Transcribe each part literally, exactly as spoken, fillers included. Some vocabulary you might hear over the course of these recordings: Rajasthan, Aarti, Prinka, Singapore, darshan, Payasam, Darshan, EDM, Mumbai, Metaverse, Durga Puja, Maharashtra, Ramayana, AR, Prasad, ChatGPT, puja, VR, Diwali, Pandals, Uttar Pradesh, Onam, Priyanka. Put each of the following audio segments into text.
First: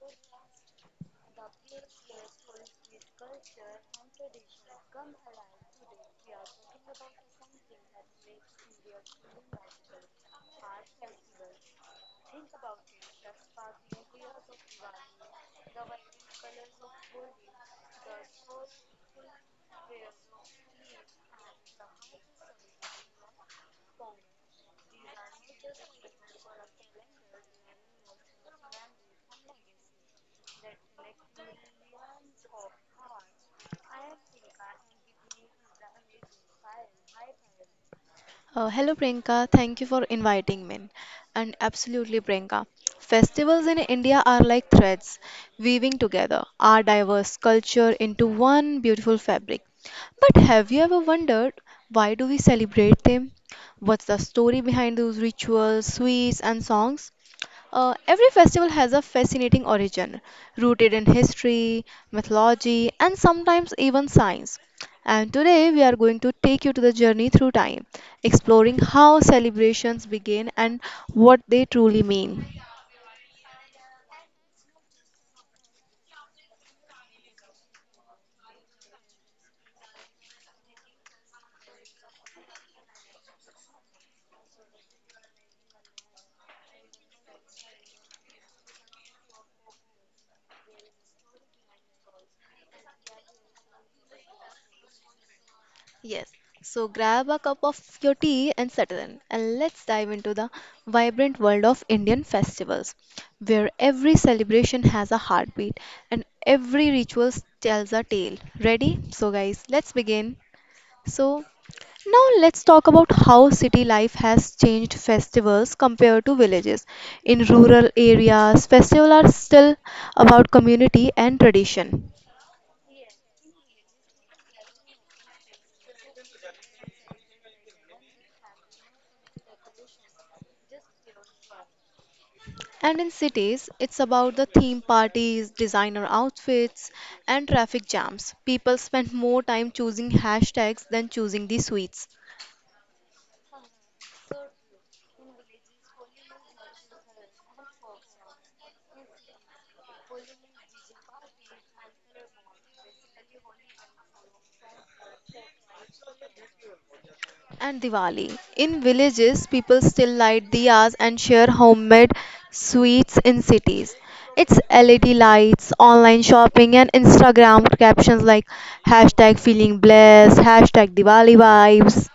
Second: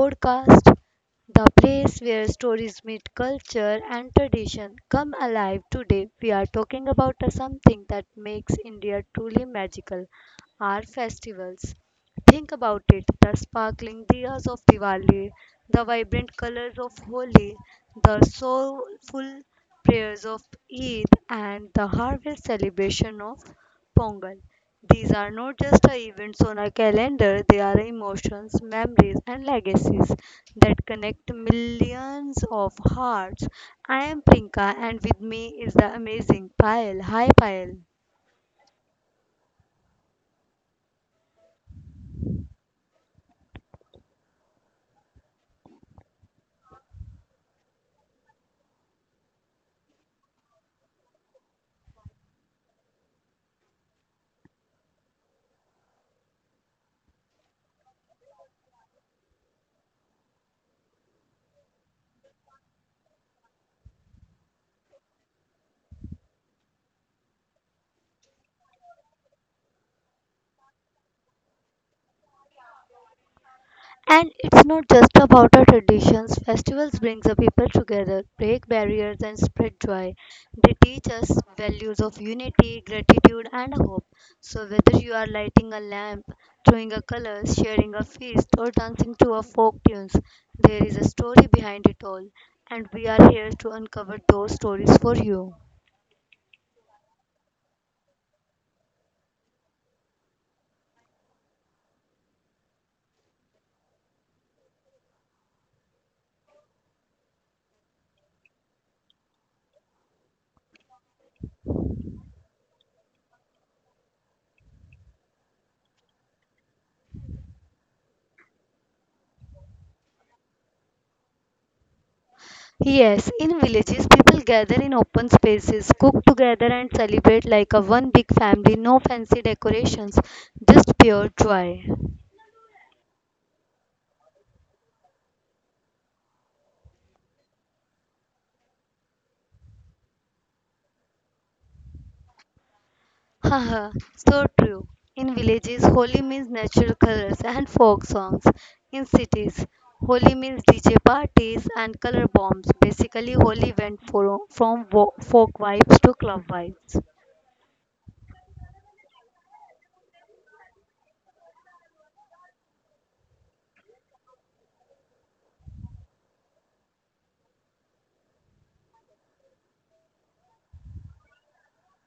podcast, the place where stories meet culture and tradition come alive. Today, we are talking about a something that makes India truly magical our festivals. Think about it the sparkling diyas of Diwali, the vibrant colors of Holi, the soulful prayers of Eid, and the harvest celebration of Pongal. These are not just a events on a calendar, they are emotions, memories, and legacies that connect millions of hearts. I am Prinka, and with me is the amazing Payal. Hi, Payal. Uh, hello Priyanka, thank you for inviting me. And absolutely, Priyanka, festivals in India are like threads weaving together our diverse culture into one beautiful fabric. But have you ever wondered why do we celebrate them? What's the story behind those rituals, sweets, and songs? Uh, every festival has a fascinating origin, rooted in history, mythology, and sometimes even science. And today we are going to take you to the journey through time, exploring how celebrations begin and what they truly mean. And it's not just about our traditions. Festivals bring the people together, break barriers, and spread joy. They teach us values of unity, gratitude, and hope. So, whether you are lighting a lamp, throwing a color, sharing a feast, or dancing to a folk tunes, there is a story behind it all, and we are here to uncover those stories for you. Yes, so grab a cup of your tea and settle in, and let's dive into the vibrant world of Indian festivals, where every celebration has a heartbeat and every ritual tells a tale. Ready? So, guys, let's begin. So, now let's talk about how city life has changed festivals compared to villages. In rural areas, festivals are still about community and tradition. Yes, in villages, people gather in open spaces, cook together, and celebrate like a one big family. No fancy decorations, just pure joy. And in cities, it's about the theme parties, designer outfits, and traffic jams. People spend more time choosing hashtags than choosing the sweets. Haha, so true. In villages, Holi means natural colors and folk songs. In cities, Holi means D J parties and color bombs. Basically, Holi went for, from wo- folk vibes to club vibes. And Diwali. In villages, people still light diyas and share homemade sweets in cities. It's L E D lights, online shopping, and Instagram captions like hashtag feeling blessed, hashtag Diwali vibes.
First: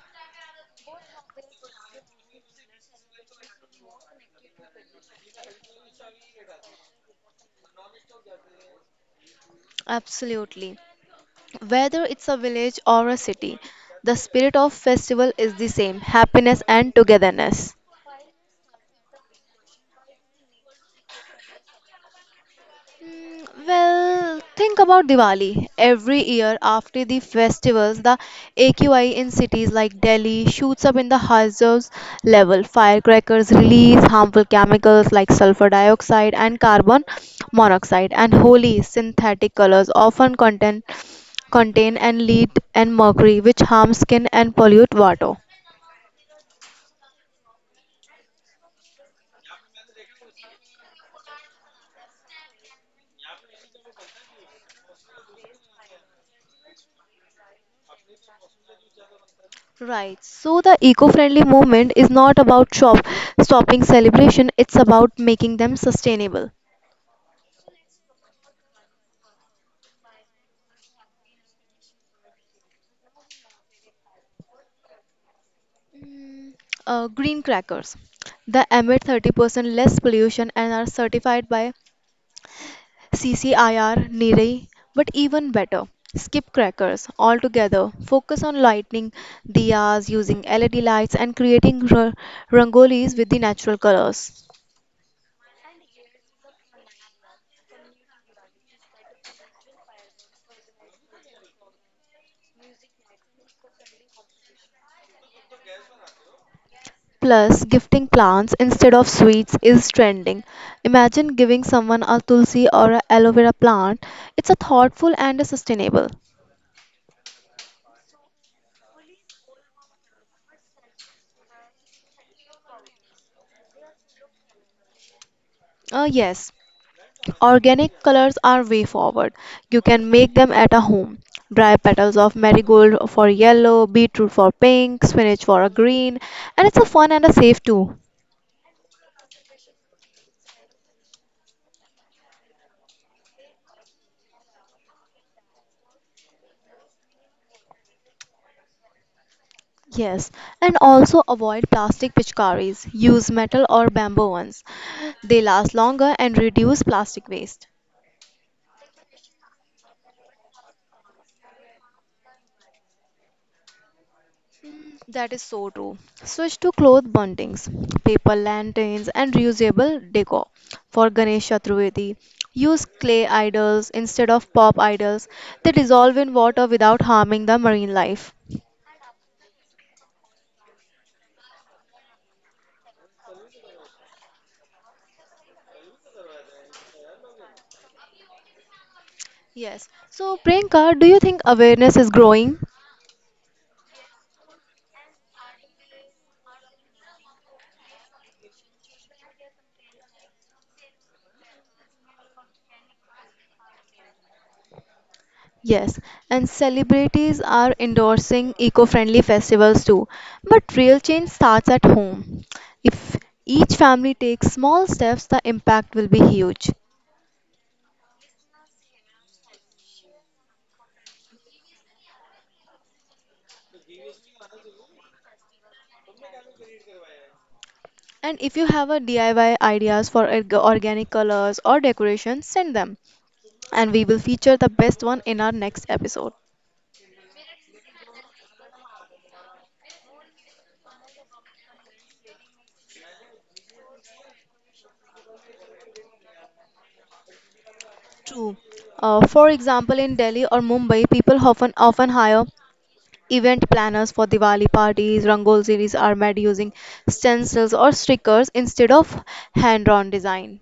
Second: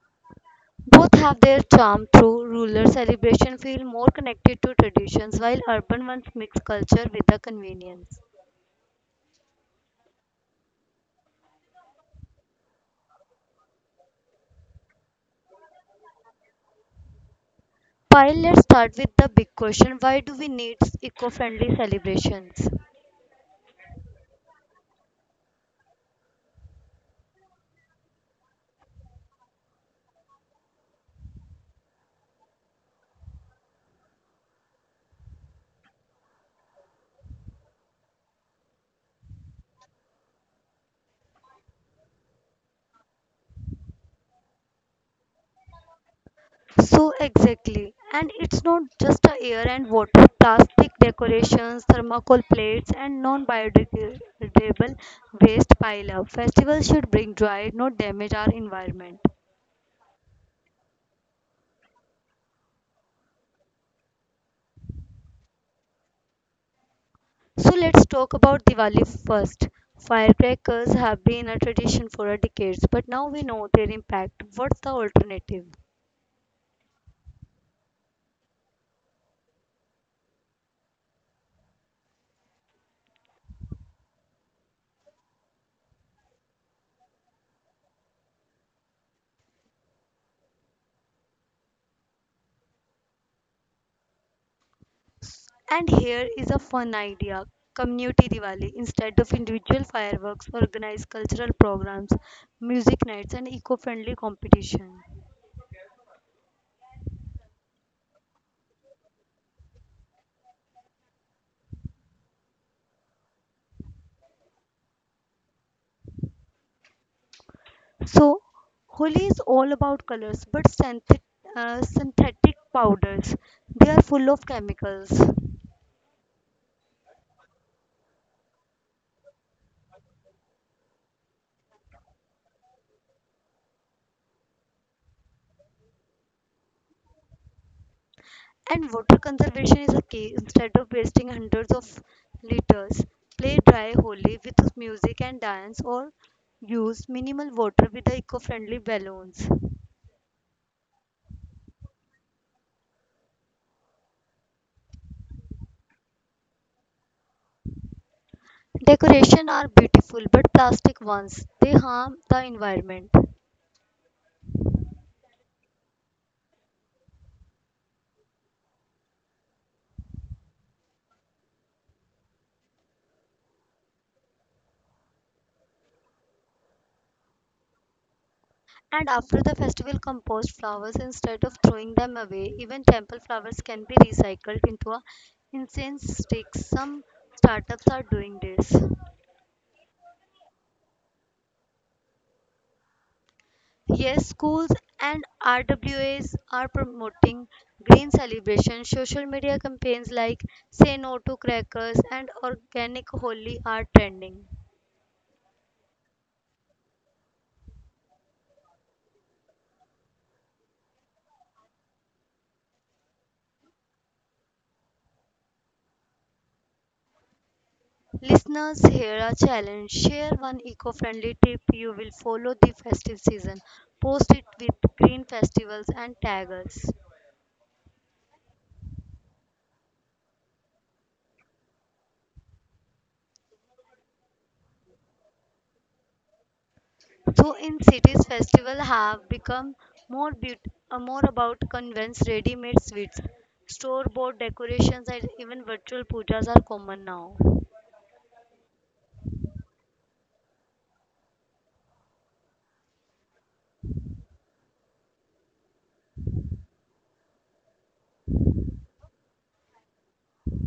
Both have their charm. Though rural celebration feel more connected to traditions, while urban ones mix culture with the convenience. Absolutely. Whether it's a village or a city, the spirit of festival is the same happiness and togetherness. Pyle, let's start with the big question why do we need eco friendly celebrations? Mm, Well, think about Diwali. Every year after the festivals, the A Q I in cities like Delhi shoots up in the hazards level. Firecrackers release harmful chemicals like sulfur dioxide and carbon monoxide, and Holi synthetic colors often contain contain and lead and mercury, which harm skin and pollute water. So, exactly. And it's not just the air and water, plastic decorations, thermocol plates, and non biodegradable waste pile up. Festivals should bring joy, not damage our environment. Right. So the eco-friendly movement is not about shop stopping celebration, it's about making them sustainable. So let's talk about Diwali first. Firecrackers have been a tradition for decades, but now we know their impact. What's the alternative? Mm, Uh, green crackers. They emit thirty percent less pollution and are certified by C C I R niri. But even better, skip crackers altogether. Focus on lighting diyas, using L E D lights, and creating r- rangolis with the natural colors. And here is a fun idea community Diwali. Instead of individual fireworks, organize cultural programs, music nights, and eco friendly competition. Plus, gifting plants instead of sweets is trending. Imagine giving someone a tulsi or a aloe vera plant. It's a thoughtful and a sustainable. So, Holi is all about colors, but synthetic, uh, synthetic powders. They are full of chemicals. Uh, yes, organic colors are way forward. You can make them at a home. Dry petals of marigold for yellow, beetroot for pink, spinach for a green, and it's a fun and a safe too. And water conservation is a key. Instead of wasting hundreds of liters, play dry holy with music and dance or use minimal water with the eco-friendly balloons. Yes, and also avoid plastic pitchkaris. Use metal or bamboo ones. They last longer and reduce plastic waste. Decoration are beautiful but plastic ones. They harm the environment. That is so true. Switch to cloth buntings, paper lanterns, and reusable decor. For Ganesh Chaturvedi, use clay idols instead of pop idols. They dissolve in water without harming the marine life. And after the festival compost flowers instead of throwing them away, even temple flowers can be recycled into a incense sticks. Some startups are doing this. Yes. So, Priyanka, do you think awareness is growing? Yes, schools and R W As are promoting green celebration. Social media campaigns like Say No to Crackers and Organic Holi are trending. Yes, and celebrities are endorsing eco friendly festivals too. But real change starts at home. If each family takes small steps, the impact will be huge. Listeners, here a challenge. Share one eco friendly tip you will follow the festive season. Post it with green festivals and tag us. And if you have a D I Y ideas for org- organic colors or decoration, send them, and we will feature the best one in our next episode. So in cities, festivals have become more beaut- uh, more about convents, ready-made sweets, store-bought decorations, and even virtual pujas are common now. True. Uh, for example, in Delhi or Mumbai, people often often hire event planners for Diwali parties. Rangol series are made using stencils or stickers instead of hand-drawn design.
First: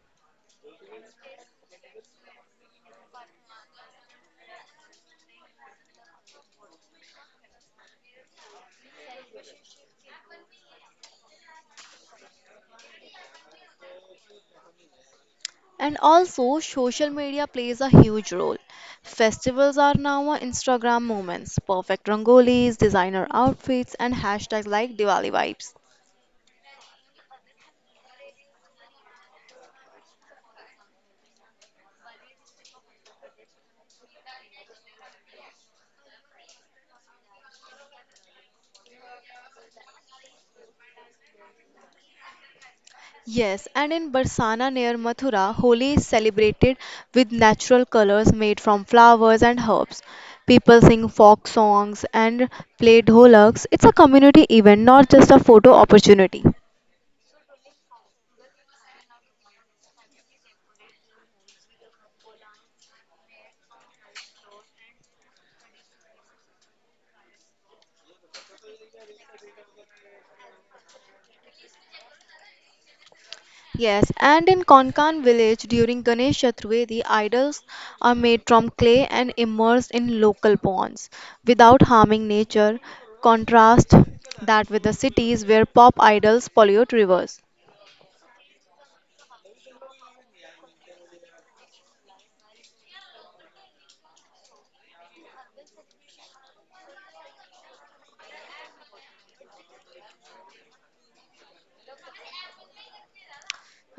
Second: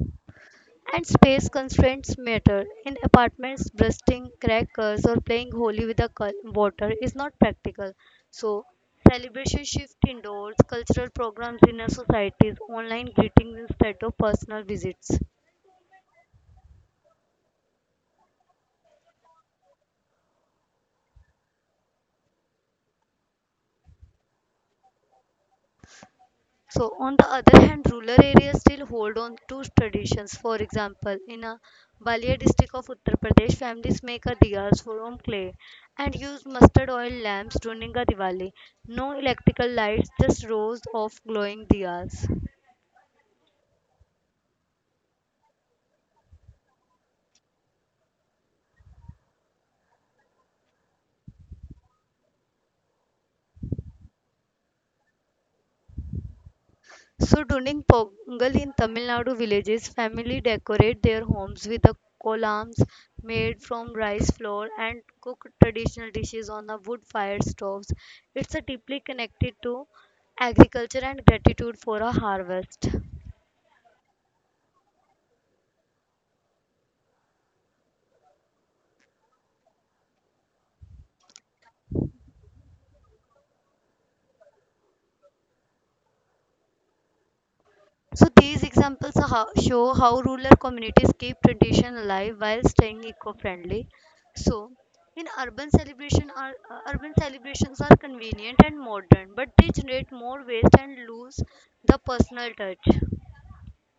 And space constraints matter. In apartments, bursting crackers or playing holy with the col- water is not practical. So celebration shift indoors, cultural programs in societies, online greetings instead of personal visits. And also, social media plays a huge role. Festivals are now a Instagram moments, perfect rangolis, designer outfits, and hashtags like Diwali vibes. So on the other hand, rural areas still hold on to traditions. For example, in a Balia district of Uttar Pradesh, families make a diyas from clay and use mustard oil lamps during a Diwali. No electrical lights, just rows of glowing diyas. Yes, and in Barsana near Mathura, Holi is celebrated with natural colors made from flowers and herbs. People sing folk songs and play dholaks. It's a community event, not just a photo opportunity. So during Pongal in Tamil Nadu villages, families decorate their homes with the columns made from rice flour and cook traditional dishes on the wood-fired stoves. It's a deeply connected to agriculture and gratitude for a harvest. Yes, and in Konkan village during Ganesh Chaturthi, idols are made from clay and immersed in local ponds without harming nature. Contrast that with the cities where pop idols pollute rivers. So these examples are how, show how rural communities keep tradition alive while staying eco-friendly. So in urban celebration are uh, urban celebrations are convenient and modern, but they generate more waste and lose the personal touch.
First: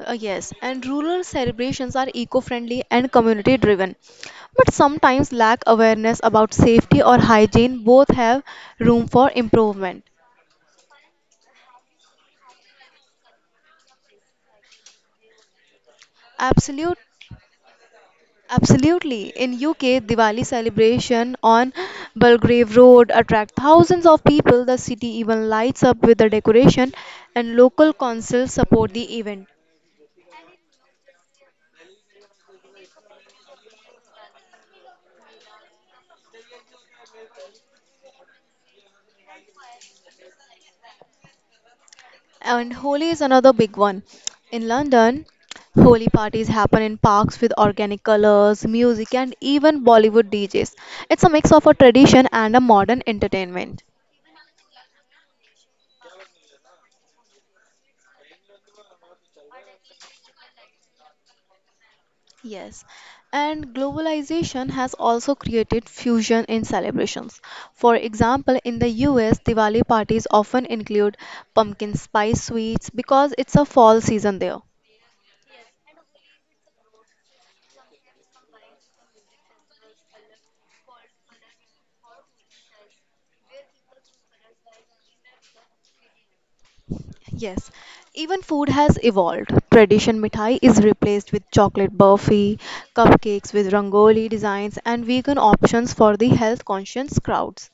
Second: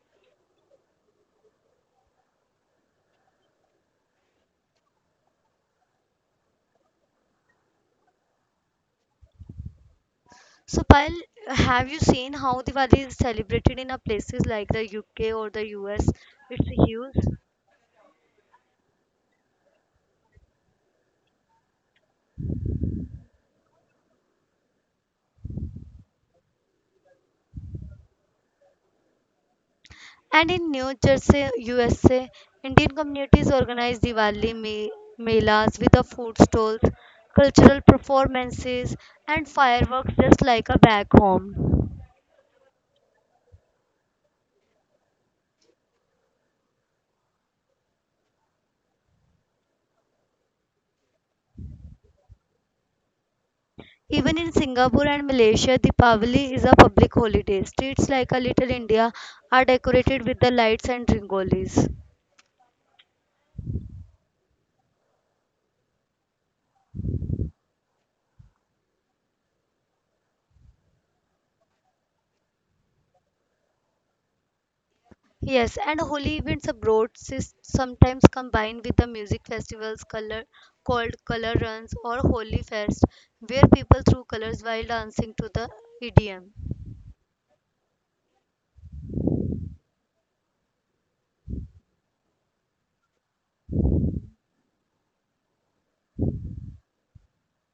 Uh, yes, and rural celebrations are eco-friendly and community-driven, but sometimes lack awareness about safety or hygiene. Both have room for improvement. So Payal, have you seen how Diwali is celebrated in a places like the U K or the U S? It's Absolute huge. Absolutely. In U K, Diwali celebration on Belgrave Road attract thousands of people. The city even lights up with the decoration and local councils support the event. And in New Jersey, U S A, Indian communities organize Diwali me- melas with a food stalls, cultural performances, and fireworks just like a back home. And Holi is another big one. In London, Holi parties happen in parks with organic colors, music and even Bollywood D Js. It's a mix of a tradition and a modern entertainment. Even in Singapore and Malaysia, Deepavali is a public holiday. Streets like a Little India are decorated with the lights and ringolis. Yes, and globalization has also created fusion in celebrations. For example, in the U S, Diwali parties often include pumpkin spice sweets because it's a fall season there. Yes, and holy events abroad is sometimes combined with the music festivals color, called color runs or holy fest, where people throw colors while dancing to the E D M. Yes, even food has evolved. Tradition mithai is replaced with chocolate burfi, cupcakes with rangoli designs, and vegan options for the health conscious crowds.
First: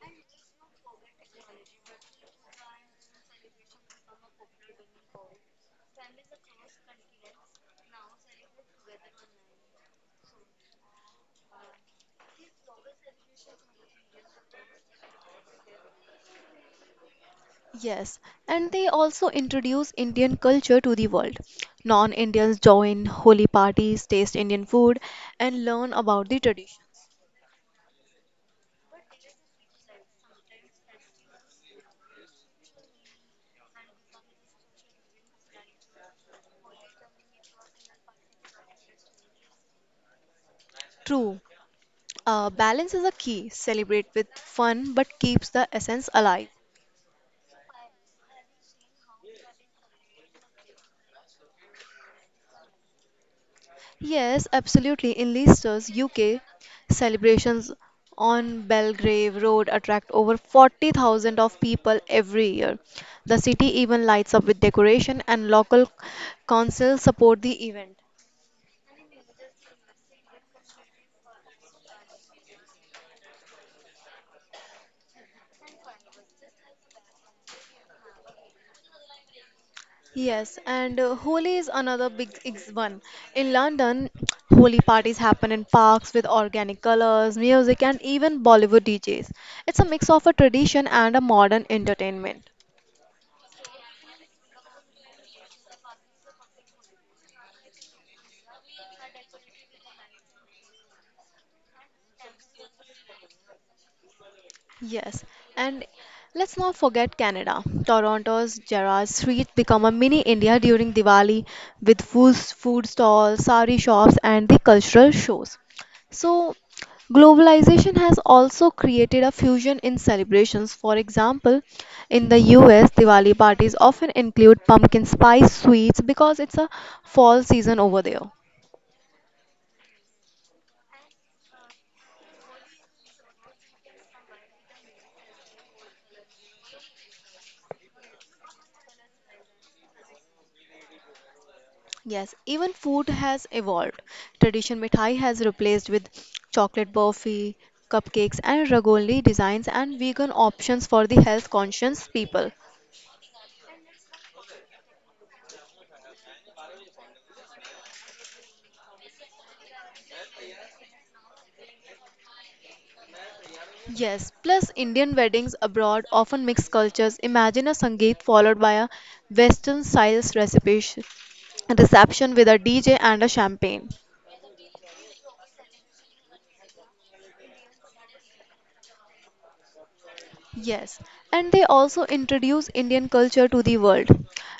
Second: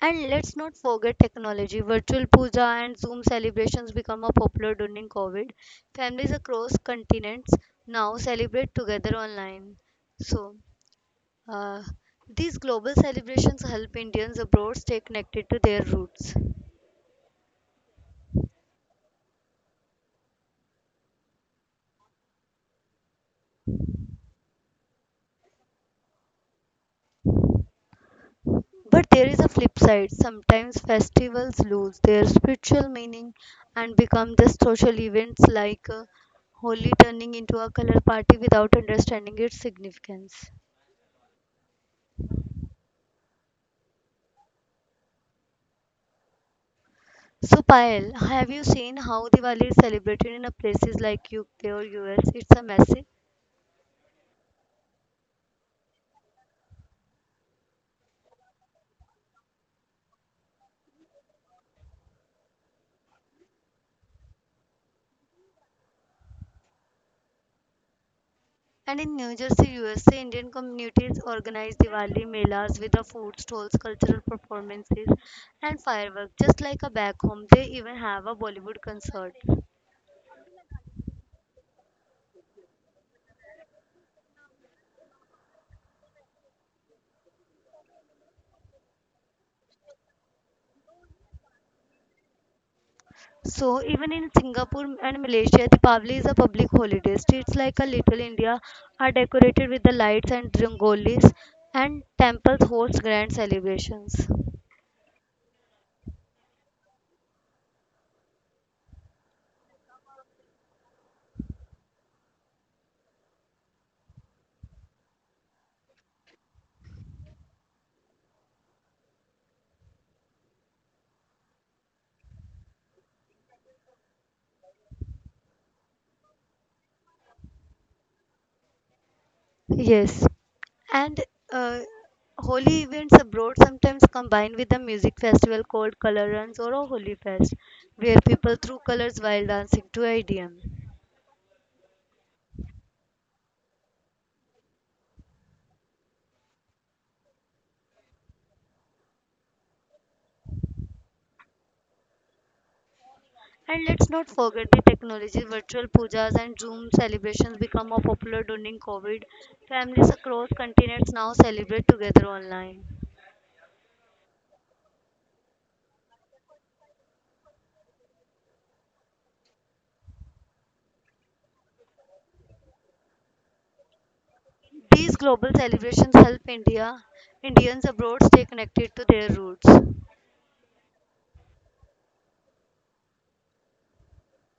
And let's not forget technology. Virtual puja and Zoom celebrations become a popular during COVID. Families across continents now celebrate together online. So, uh, these global celebrations help Indians abroad stay connected to their roots. Yes, and they also introduce Indian culture to the world. Non-Indians join holy parties, taste Indian food, and learn about the tradition. But there is a flip side. Sometimes festivals lose their spiritual meaning and become just social events like uh, Holi turning into a color party without understanding its significance. True, uh, balance is a key. Celebrate with fun, but keeps the essence alive. So, Payal, have you seen how Diwali is celebrated in a places like U K or U S? It's a massive. Yes, absolutely. In Leicester's U K, celebrations on Belgrave Road attract over forty thousand of people every year. The city even lights up with decoration, and local councils support the event. And in New Jersey, U S A, Indian communities organize Diwali melas with the food stalls, cultural performances, and fireworks, just like a back home. They even have a Bollywood concert. Yes, and uh, Holi is another big ex- one. In London, Holi parties happen in parks with organic colors, music, and even Bollywood D Js. It's a mix of a tradition and a modern entertainment. So even in Singapore and Malaysia, Deepavali is a public holiday. Streets like a Little India are decorated with the lights and rangolis, and temples host grand celebrations. Yes, and let's not forget Canada. Toronto's Gerrard Street become a mini India during Diwali with food, food stalls, sari shops, and the cultural shows. So, globalization has also created a fusion in celebrations. For example, in the U S, Diwali parties often include pumpkin spice sweets because it's a fall season over there. Yes, and uh, holy events abroad sometimes combine with a music festival called Color Runs or a Holy Fest, where people throw colors while dancing to I D M. Yes, even food has evolved. Tradition mithai has replaced with chocolate burfi, cupcakes, and rangoli designs and vegan options for the health conscious people. And let's not forget the technology, virtual pujas and Zoom celebrations become more popular during COVID. Families across continents now celebrate together online. Yes, plus Indian weddings abroad often mix cultures. Imagine a Sangeet followed by a Western style recipe reception with a D J and a champagne. These global celebrations help India Indians abroad stay connected to their roots. Yes, and they also introduce Indian culture to the world.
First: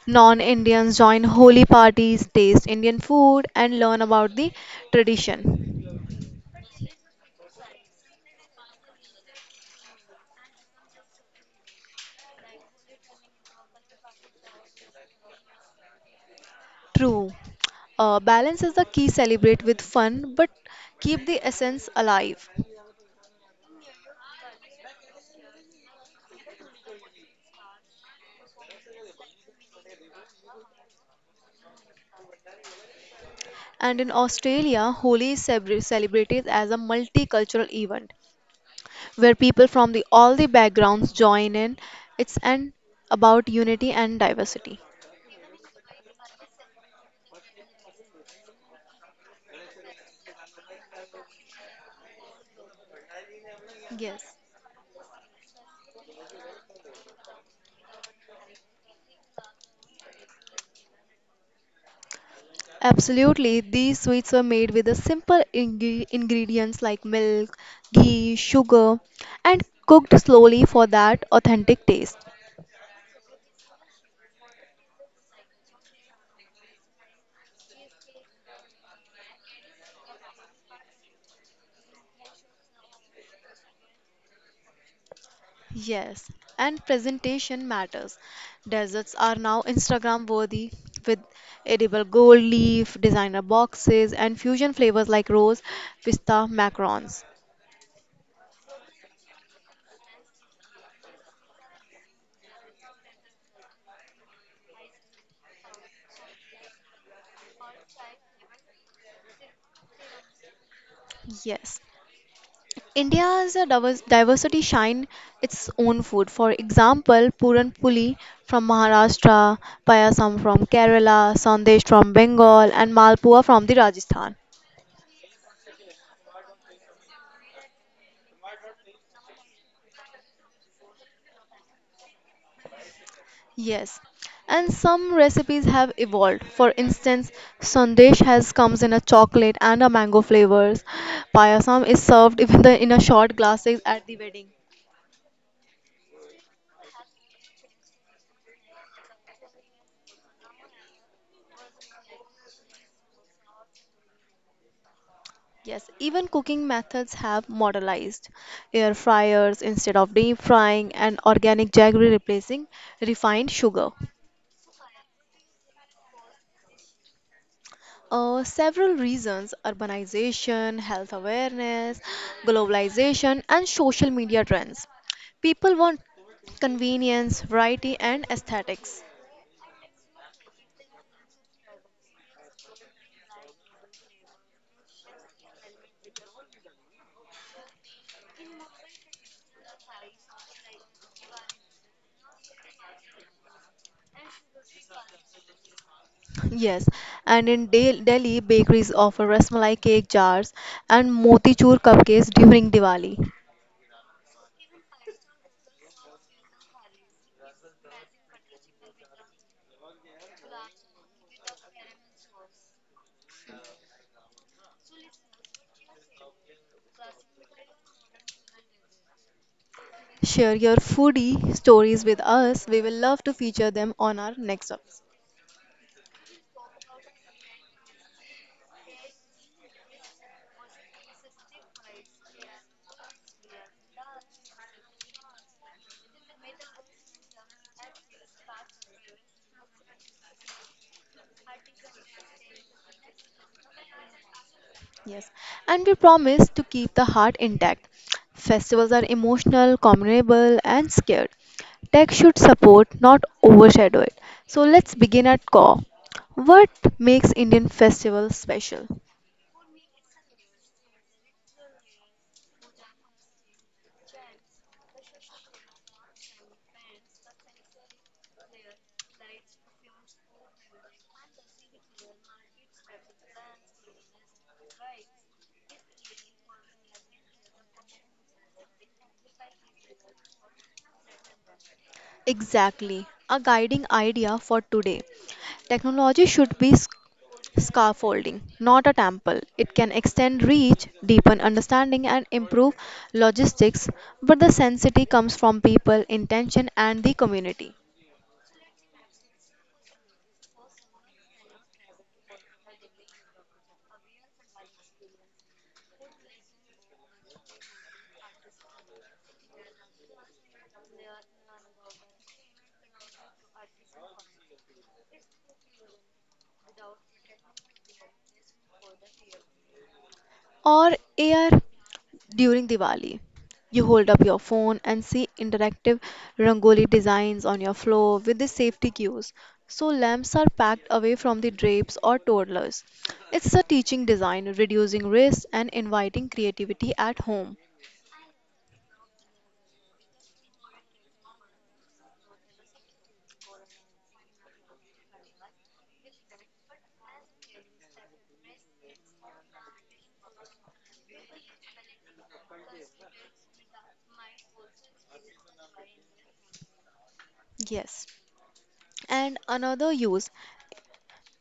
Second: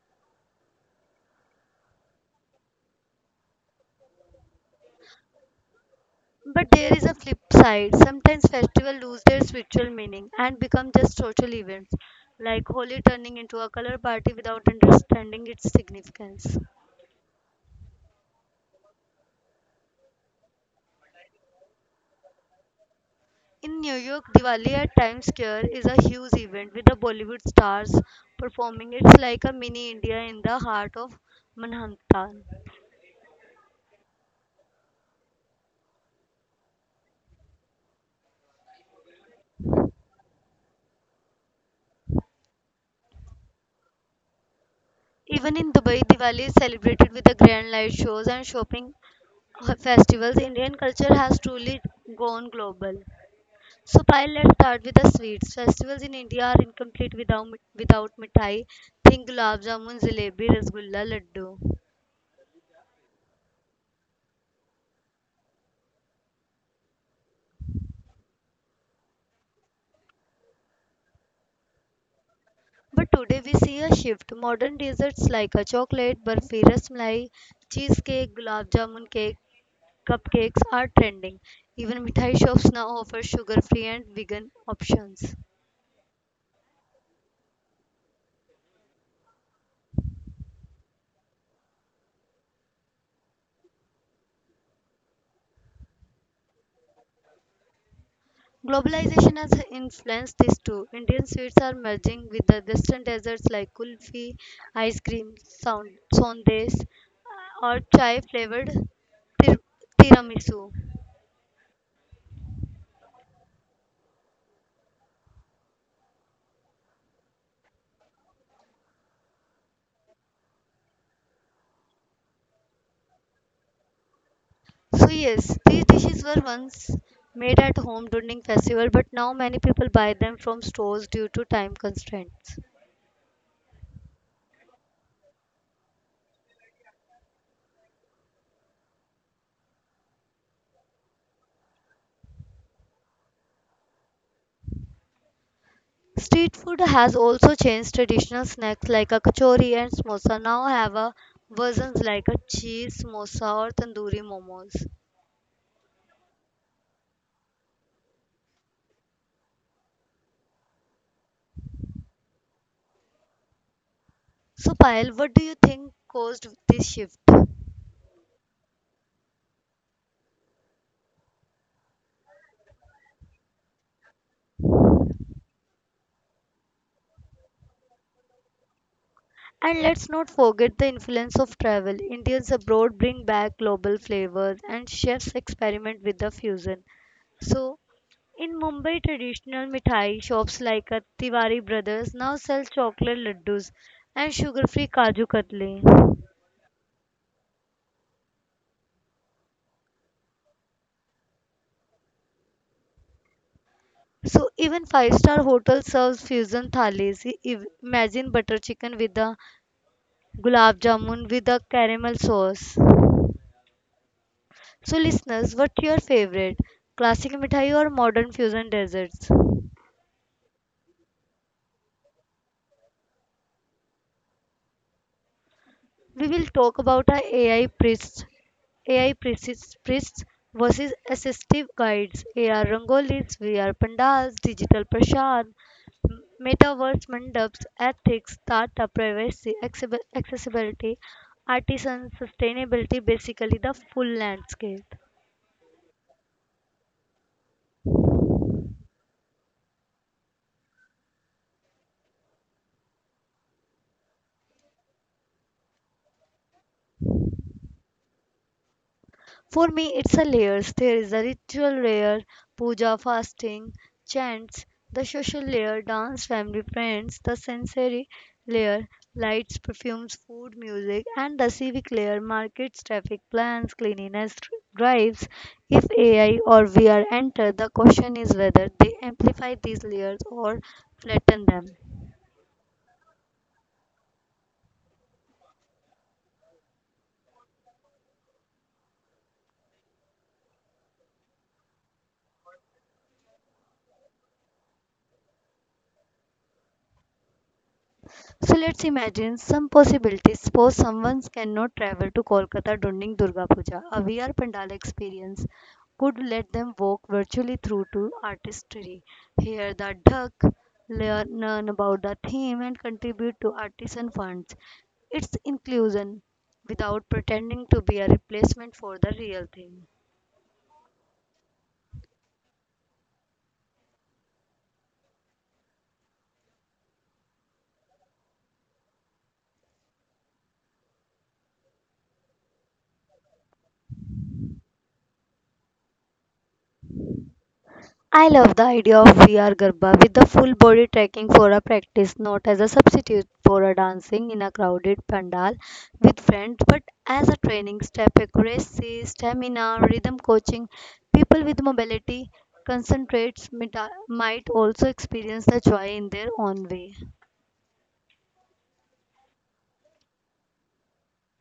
Non Indians join holy parties, taste Indian food, and learn about the tradition. But there is a flip side. Sometimes festivals lose their spiritual meaning and become just social events, like Holi turning into a color party without understanding its significance. True. Uh, balance is the key. Celebrate with fun, but keep the essence alive. In New York, Diwali at Times Square is a huge event with the Bollywood stars performing. It's like a mini India in the heart of Manhattan. And in Australia, Holi is celebra- celebrated as a multicultural event where people from the, all the backgrounds join in. It's an about unity and diversity. Even in Dubai, Diwali is celebrated with the grand light shows and shopping festivals. Indian culture has truly gone global. So, Yes. Payal, let's start with the sweets. Festivals in India are incomplete without without mithai. Think gulab jamun, jalebi, rasgulla, laddu. Absolutely, these sweets were made with the simple ing- ingredients like milk, ghee, sugar, and cooked slowly for that authentic taste. But today we see a shift. Modern desserts like a chocolate burfi, rasmalai, cheesecake, gulab jamun cake, cupcakes are trending. Even mithai shops now offer sugar-free and vegan options. Yes, and presentation matters. Desserts are now Instagram worthy with edible gold leaf, designer boxes, and fusion flavors like rose, pista, macarons. Globalization has influenced this too. Indian sweets are merging with the western desserts like kulfi, ice cream, sound, sondes, or chai flavored tir- tiramisu. Yes. India's uh, divers- diversity shine its own food. For example, Puran Puli from Maharashtra, Payasam from Kerala, Sandesh from Bengal, and Malpua from the Rajasthan. So yes, these dishes were once made at home during festival, but now many people buy them from stores due to time constraints. Yes, and some recipes have evolved. For instance, Sandesh has comes in a chocolate and a mango flavors. Payasam is served even the, in a short glasses at the wedding. Street food has also changed traditional snacks like a kachori and samosa now have a versions like a cheese samosa or tandoori momos. Yes, even cooking methods have modernized. Air fryers instead of deep frying and organic jaggery replacing refined sugar. So Payal, what do you think caused this shift? Uh, several reasons urbanization, health awareness, globalization, and social media trends. People want convenience, variety, and aesthetics. And let's not forget the influence of travel. Indians abroad bring back global flavors and chefs experiment with the fusion. So, in Mumbai, traditional mithai shops like uh, Tiwari Brothers now sell chocolate laddus and sugar-free kaju katli. Yes, and in Del- Delhi, bakeries offer rasmalai cake jars and motichur cupcakes during Diwali. So even five-star hotel serves fusion thalis. I- if- Imagine butter chicken with the gulab jamun with the caramel sauce. So listeners, what's your favorite? Classic mithai or modern fusion desserts? Share your foodie stories with us. We will love to feature them on our next episode. We will talk about our A I priests, A I priests, priests versus assistive guides, A R Rangolis, V R Pandas, Digital Prashan, Metaverse Mandaps, Ethics, Data Privacy, accessibi- Accessibility, Artisan Sustainability, basically the full landscape. Yes. And we promise to keep the heart intact. Festivals are emotional, communable, and scared. Tech should support, not overshadow it. So let's begin at core. What makes Indian festival special? For me, it's a layers. There is a ritual layer, puja, fasting, chants, the social layer, dance, family, friends, the sensory layer, lights, perfumes, food, music, and the civic layer, markets, traffic plans, cleanliness, dr- drives. If A I or V R enter, the question is whether they amplify these layers or flatten them. Exactly. A guiding idea for today. Technology should be scaffolding, not a temple. It can extend reach, deepen understanding, and improve logistics, but the sensitivity comes from people, intention, and the community. So let's imagine some possibilities. Suppose someone cannot travel to Kolkata during Durga Puja. A V R Pandala experience could let them walk virtually through to artistry, hear the duck, learn about the theme, and contribute to artisan funds. It's inclusion without pretending to be a replacement for the real thing. Or air during Diwali. You hold up your phone and see interactive rangoli designs on your floor with the safety cues. So lamps are packed away from the drapes or toddlers. It's a teaching design, reducing risk and inviting creativity at home. I love the idea of V R Garba with the full body tracking for a practice, not as a substitute for a dancing in a crowded pandal with friends, but as a training step, accuracy, stamina, rhythm coaching. People with mobility concentrates mita- might also experience the joy in their own way. Yes. And another use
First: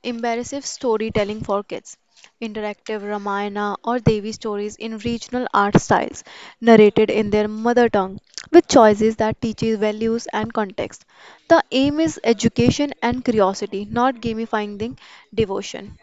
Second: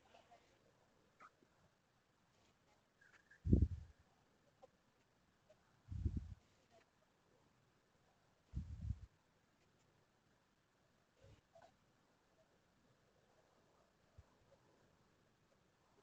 Embarrassive storytelling for kids, interactive Ramayana or Devi stories in regional art styles, narrated in their mother tongue, with choices that teaches values and context. The aim is education and curiosity, not gamifying the devotion.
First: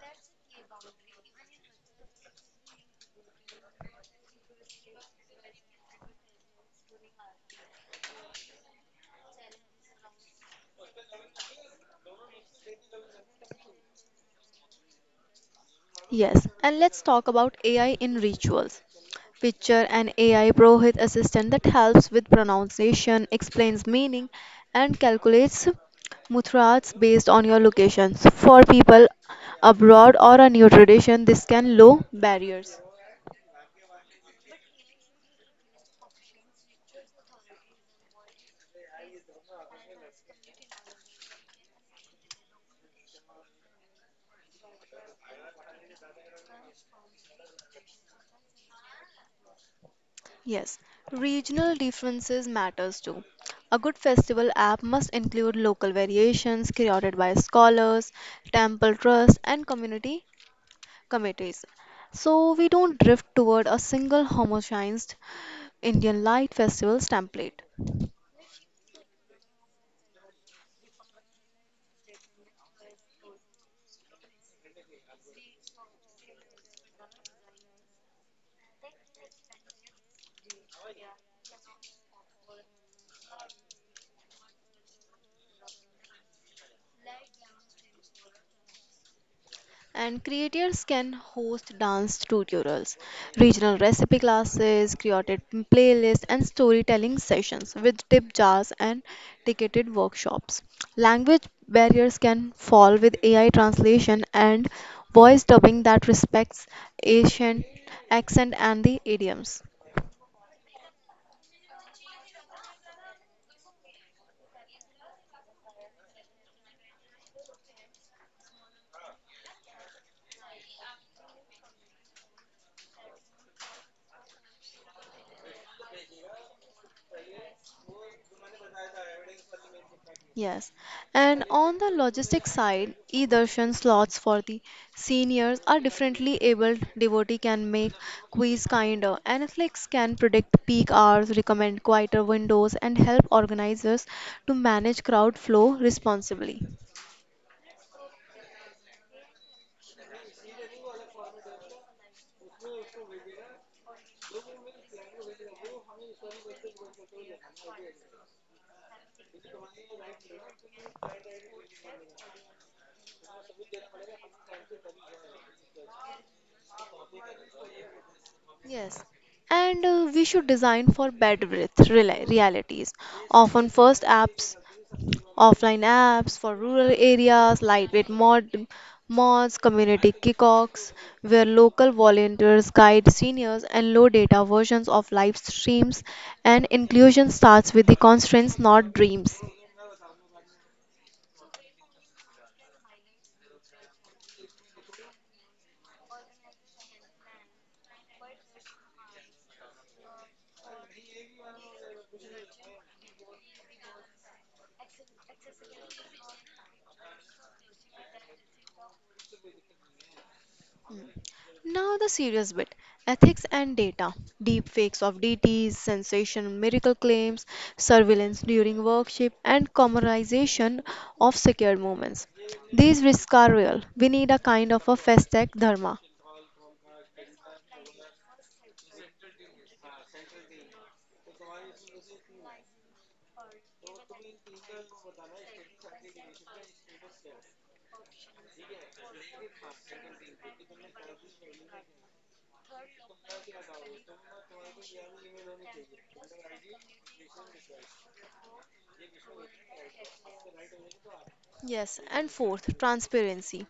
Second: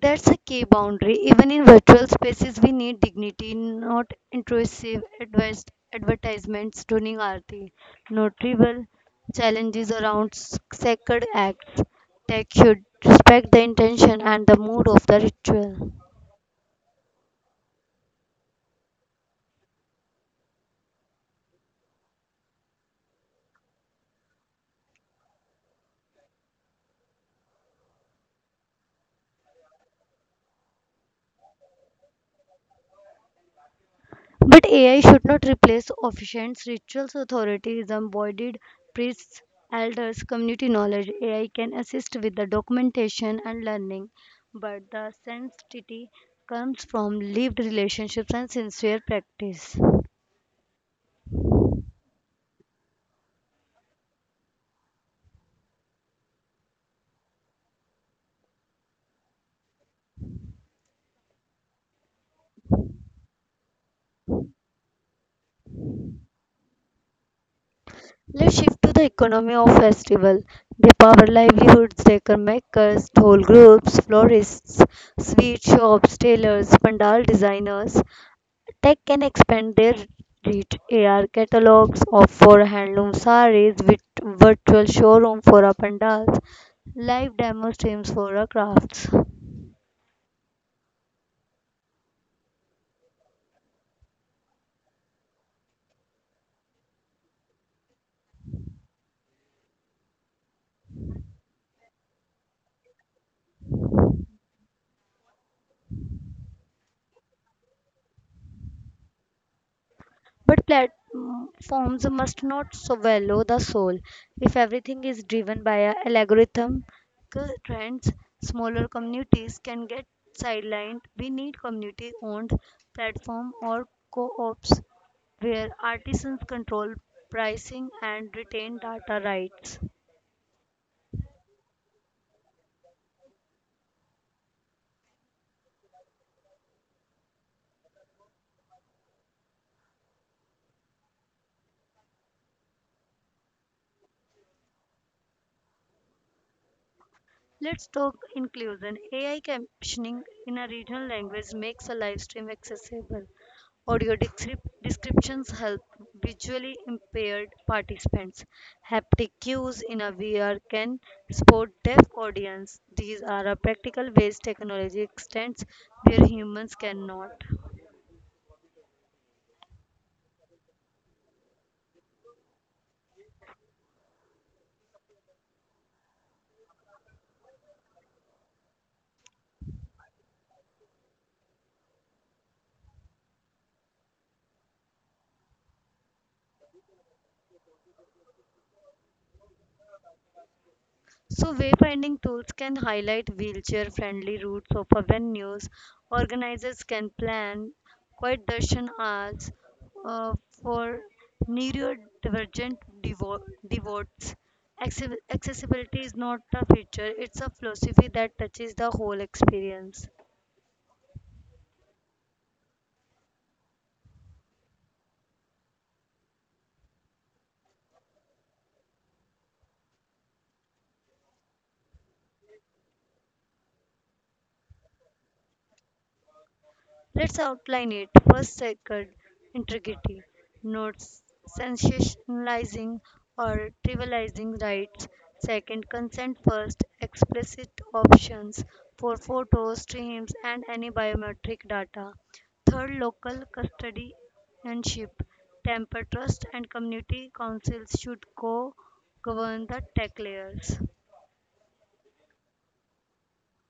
That's a key boundary. Even in virtual spaces, we need dignity, not intrusive advice, advertisements, tuning R T, notable challenges around s- sacred acts. Tech should respect the intention and the mood of the ritual. Yes, and let's talk about A I in rituals. Picture an A I Prohit assistant that helps with pronunciation, explains meaning, and calculates mutrats based on your locations. For people abroad or a new tradition, this can low barriers. But A I should not replace officiants, rituals, authorities, embodied priests, elders, community knowledge. A I can assist with the documentation and learning, but the sanctity comes from lived relationships and sincere practice. Yes, regional differences matters too. A good festival app must include local variations created by scholars, temple trusts, and community committees. So we don't drift toward a single homogenized Indian light festivals template. Let's shift to the economy of festival. They power livelihoods, decor makers, toll groups, florists, sweet shops, tailors, pandal designers. Tech can expand their reach. A R catalogs of for handloom sarees with virtual showroom for our pandals, live demo streams for our crafts. And creators can host dance tutorials, regional recipe classes, curated playlists, and storytelling sessions with tip jars and ticketed workshops. Language barriers can fall with A I translation and voice dubbing that respects Asian accent and the idioms. But platforms must not swallow the soul. If everything is driven by a algorithm trends, smaller communities can get sidelined. We need community owned platform or co ops where artisans control pricing and retain data rights. Yes, and on the logistics side, e-darshan slots for the seniors are differently abled. Devotee can make quiz kinder, and can predict peak hours, recommend quieter windows, and help organizers to manage crowd flow responsibly. Let's talk inclusion. A I captioning in a regional language makes a live stream accessible. Audio descrip- descriptions help visually impaired participants. Haptic cues in a V R can support deaf audience. These are a practical ways technology extends where humans cannot. Yes, and uh, we should design for bed breath reali- realities. Often, first apps offline apps for rural areas, lightweight mod, mods, community kickoffs, where local volunteers guide seniors and low data versions of live streams, and inclusion starts with the constraints, not dreams. So, wayfinding tools can highlight wheelchair friendly routes of venues. Organizers can plan quiet darshan hours uh, for neurodivergent devo- devotees. Acce- Accessibility is not a feature, it's a philosophy that touches the whole experience. Now the serious bit. Ethics and data, deep fakes of D Ts, sensation, miracle claims, surveillance during workshop, and commercialization of secured moments. These risks are real. We need a kind of a fast tech dharma. Let's outline it. First, sacred integrity, not sensationalizing or trivializing rights. Second, consent first, explicit options for photos, streams, and any biometric data. Third, local custodianship and Temper trust and community councils should co govern the tech layers. Yes, and fourth, transparency.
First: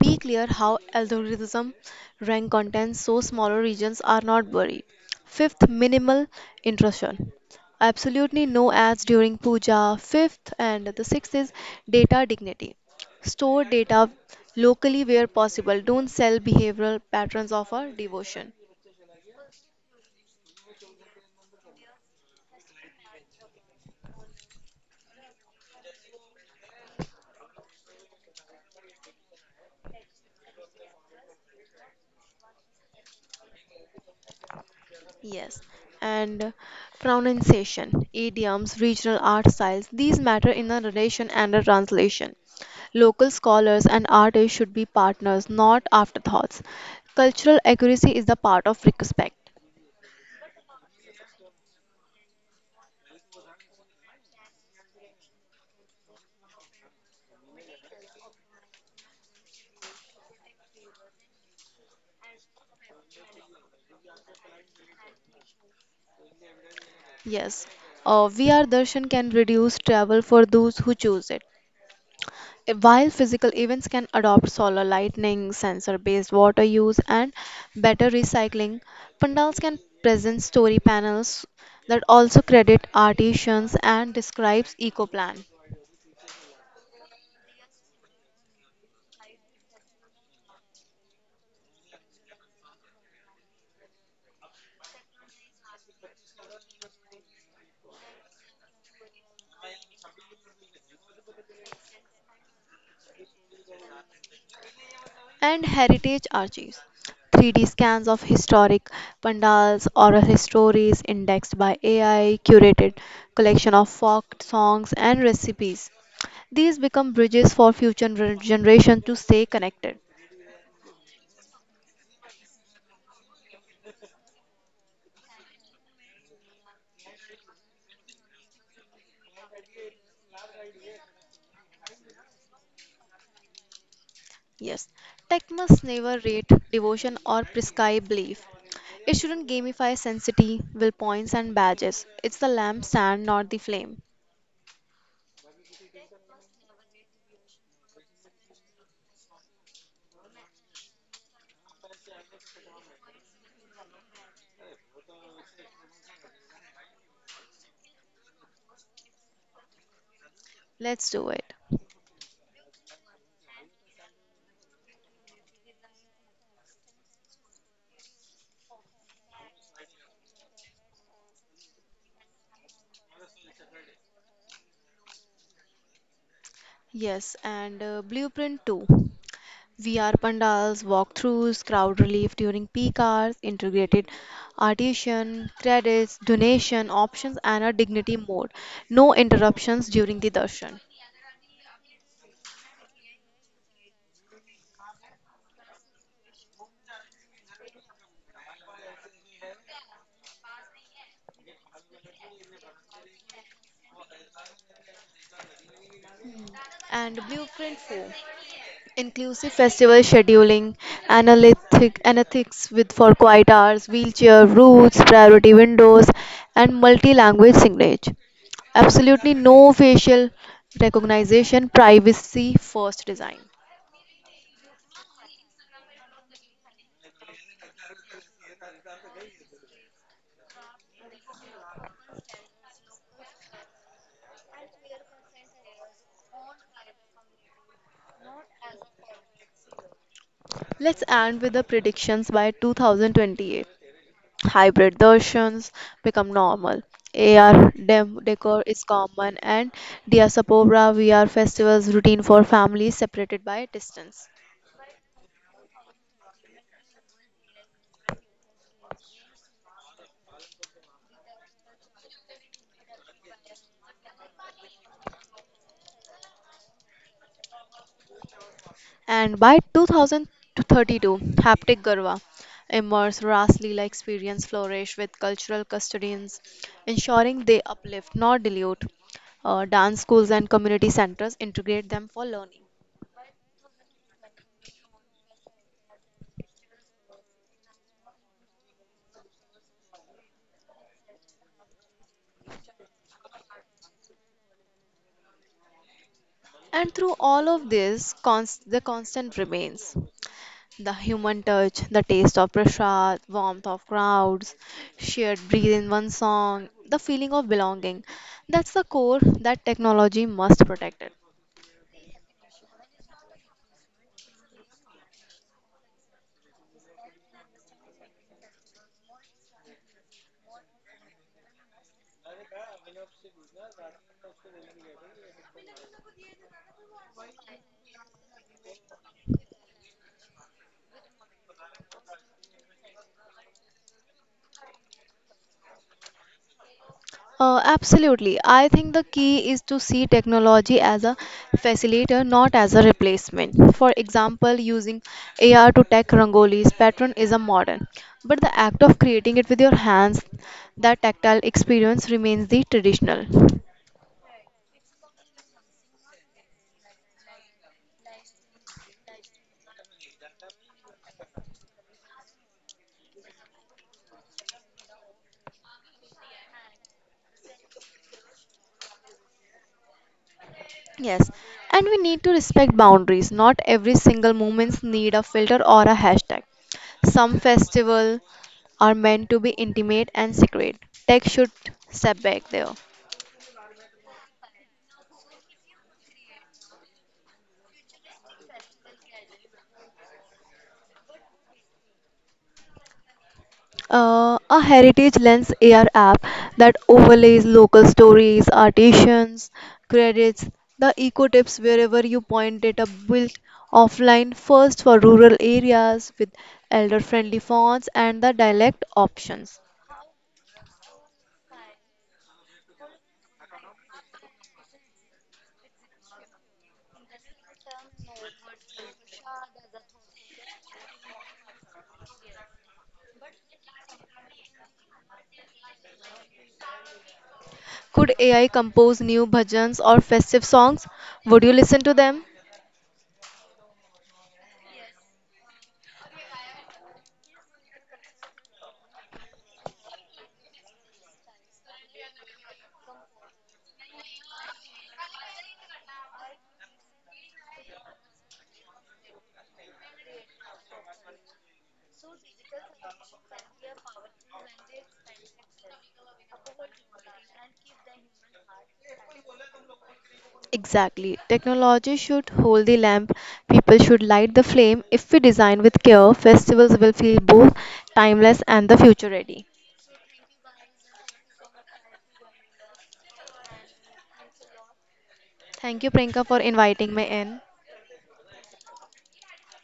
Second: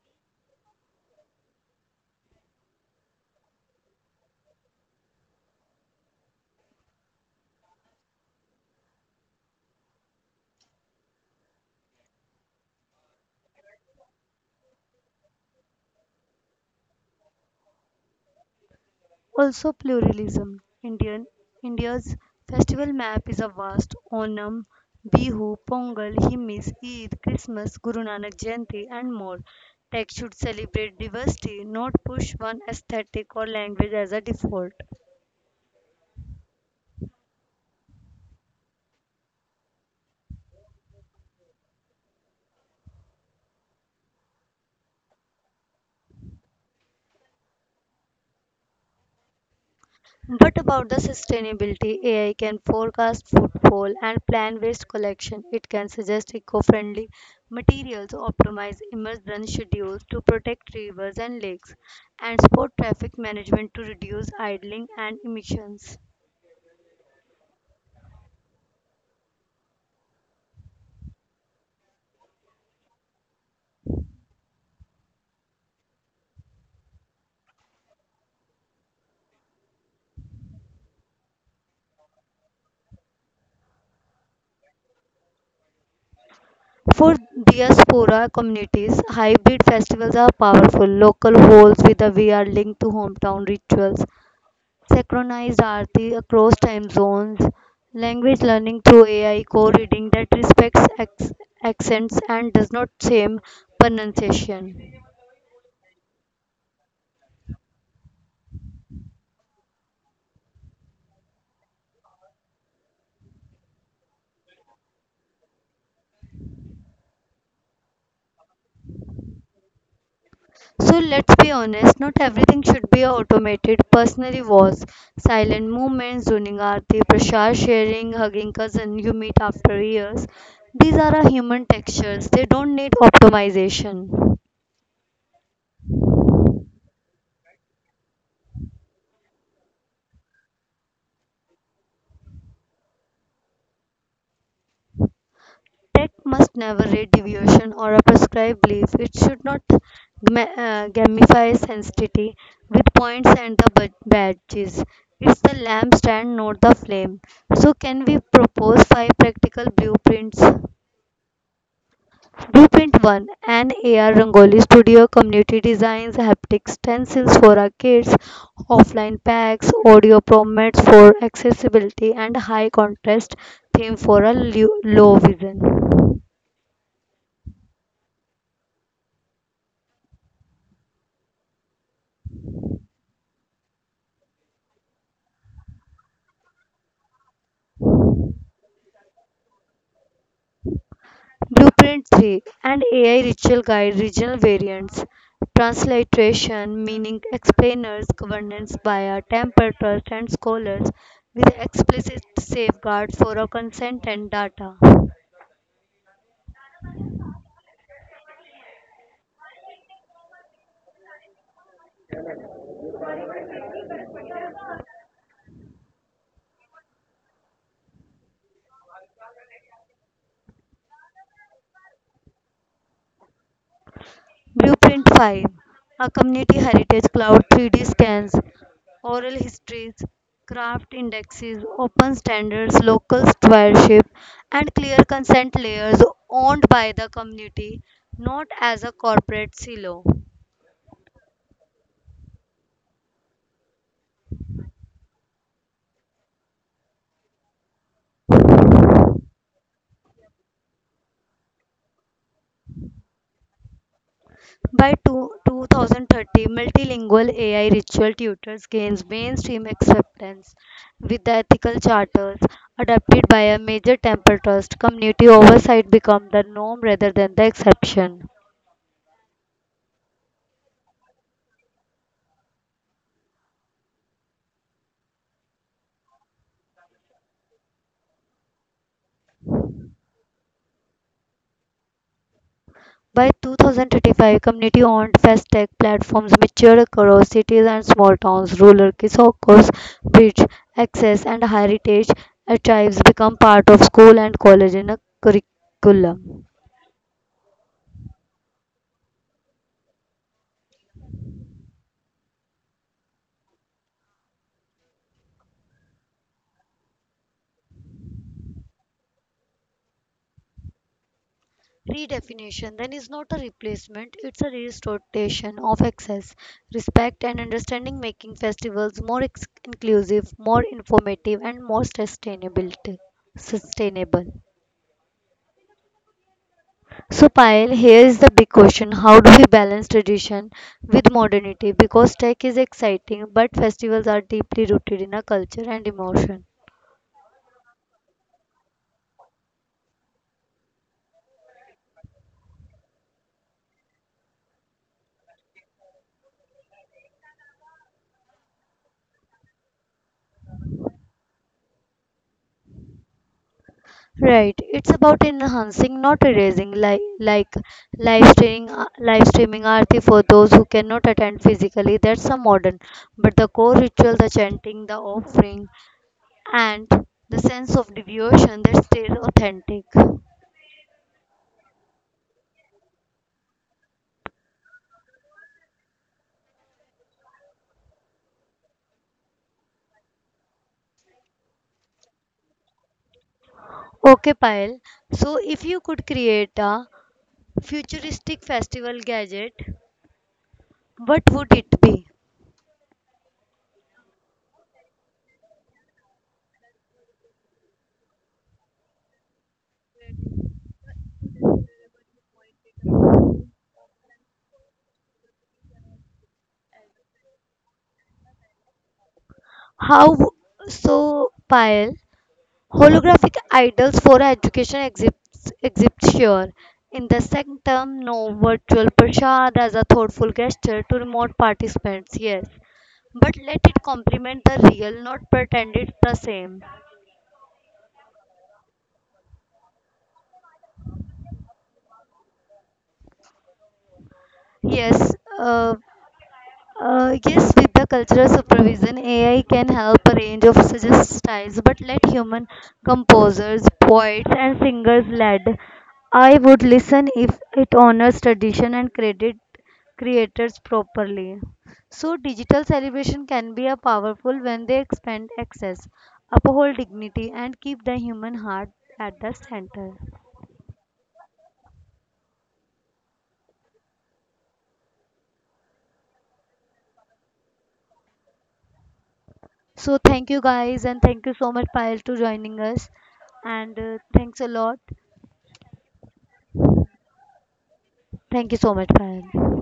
Be clear how algorithm rank content so smaller regions are not buried. Fifth, minimal intrusion. Absolutely no ads during puja. Fifth, and the sixth is data dignity. Store data locally where possible. Don't sell behavioral patterns of our devotion. Also pluralism. Indian India's festival map is a vast Onam, Bihu, Pongal, Himis, Eid, Christmas, Guru Nanak Jayanti and more. Tech should celebrate diversity, not push one aesthetic or language as a default. Yes, and pronunciation, idioms, regional art styles, these matter in the narration and the translation. Local scholars and artists should be partners, not afterthoughts. Cultural accuracy is the part of respect. What about the sustainability? A I can forecast footfall and plan waste collection. It can suggest eco-friendly materials, optimize emergent schedules to protect rivers and lakes, and support traffic management to reduce idling and emissions. Yes, uh, V R darshan can reduce travel for those who choose it. While physical events can adopt solar lighting, sensor based water use, and better recycling, pandals can present story panels that also credit artisans and describes eco plan For diaspora communities, hybrid festivals are powerful. Local halls with a V R linked to hometown rituals, synchronized aarti across time zones, language learning through A I co-reading that respects acc- accents and does not shame pronunciation. and heritage archives. three D scans of historic pandals, oral histories indexed by A I, curated collection of folk songs and recipes. These become bridges for future generations to stay connected. So let's be honest, not everything should be automated. Personally was silent movements, zoning aarti, prashar sharing, hugging cousin you meet after years. These are our human textures. They don't need optimization. Yes, tech must never rate devotion or prescribe belief. It shouldn't gamify sanctity, will points, and badges. It's the lampstand, not the flame. Tech must never rate deviation or a prescribed belief. It should not gma- uh, gamify sensitivity with points and the bud- badges. It's the lamp stand, not the flame. So, can we propose five practical blueprints? Let's do it. Blueprint one, an A R Rangoli Studio, Community Designs, Haptic Stencils for our kids, Offline Packs, Audio Promets for accessibility, and High Contrast Theme for a lu- low vision. Yes, and uh, Blueprint two. V R pandals, walkthroughs, crowd relief during peak hours, integrated artisan, credits, donation options, and a dignity mode. No interruptions during the darshan. Blueprint three, and A I Ritual Guide Regional Variants, Transliteration meaning explainers, governance by a temper trust and scholars with explicit safeguard for our consent and data. And Blueprint four. Inclusive festival scheduling, analytic, analytics with for quiet hours, wheelchair routes, priority windows, and multi-language signage. Absolutely no facial recognition, privacy first design. Blueprint five, a community heritage cloud, three D scans, oral histories, craft indexes, open standards, local stewardship, and clear consent layers owned by the community, not as a corporate silo. Let's end with the predictions by two thousand twenty-eight. Hybrid versions become normal. A R dem- decor is common and Diaspora V R festivals routine for families separated by distance. By two, two thousand thirty, multilingual A I ritual tutors gains mainstream acceptance with the ethical charters adopted by a major temple trust. Community oversight become the norm rather than the exception. And by two thousand thirty-two, Haptic Garwa immerse Ras Leela experience flourish with cultural custodians, ensuring they uplift, not dilute. Uh, dance schools and community centers integrate them for learning. By two thousand thirty-five, community-owned fast-tech platforms mature across cities and small towns. Rural Kisokos bridge access, and heritage archives become part of school and college in a curriculum. And through all of this, const- the constant remains the human touch, the taste of prasad, warmth of crowds, shared breathe in one song, the feeling of belonging. That's the core that technology must protect it. Redefinition then is not a replacement, it's a restoration of access, respect and understanding, making festivals more ex- inclusive, more informative and more sustainable sustainable. So, Payal, here is the big question: how do we balance tradition with modernity? Because tech is exciting, but festivals are deeply rooted in a culture and emotion. Uh, absolutely. I think the key is to see technology as a facilitator, not as a replacement. For example, using A R to tag Rangoli's pattern is a modern, but the act of creating it with your hands, that tactile experience remains the traditional. Right, it's about enhancing, not erasing, like like live streaming, uh, live streaming arti for those who cannot attend physically. That's a modern, but the core ritual, the chanting, the offering, and the sense of devotion, that's still authentic. Yes, and we need to respect boundaries. Not every single moments need a filter or a hashtag. Some festival are meant to be intimate and secret. Tech should step back there. Okay, Payal. So, if you could create a futuristic festival gadget, what would it be? Uh, a Heritage Lens A R app that overlays local stories, artisans, credits, the eco tips wherever you point it up built offline first for rural areas with elder friendly fonts and the dialect options. How? w- So, Payal, holographic idols for education exist, exist here. In the sanctum, no virtual prashad as a thoughtful gesture to remote participants, yes. But let it complement the real, not pretend it's the same. Could A I compose new bhajans or festive songs? Would you listen to them? Yes, uh, Uh, yes, with the cultural supervision, A I can help a range of suggest styles, but let human composers, poets, and singers lead. I would listen if it honors tradition and credit creators properly. So, digital celebration can be a powerful when they expand access, uphold dignity, and keep the human heart at the center. Exactly. Technology should hold the lamp. People should light the flame. If we design with care, festivals will feel both timeless and the future ready. So, thank you guys, and thank you so much, Payal, to joining us, and uh, thanks a lot. Thank you, Priyanka, for inviting me in. Thank you so much, Fahad.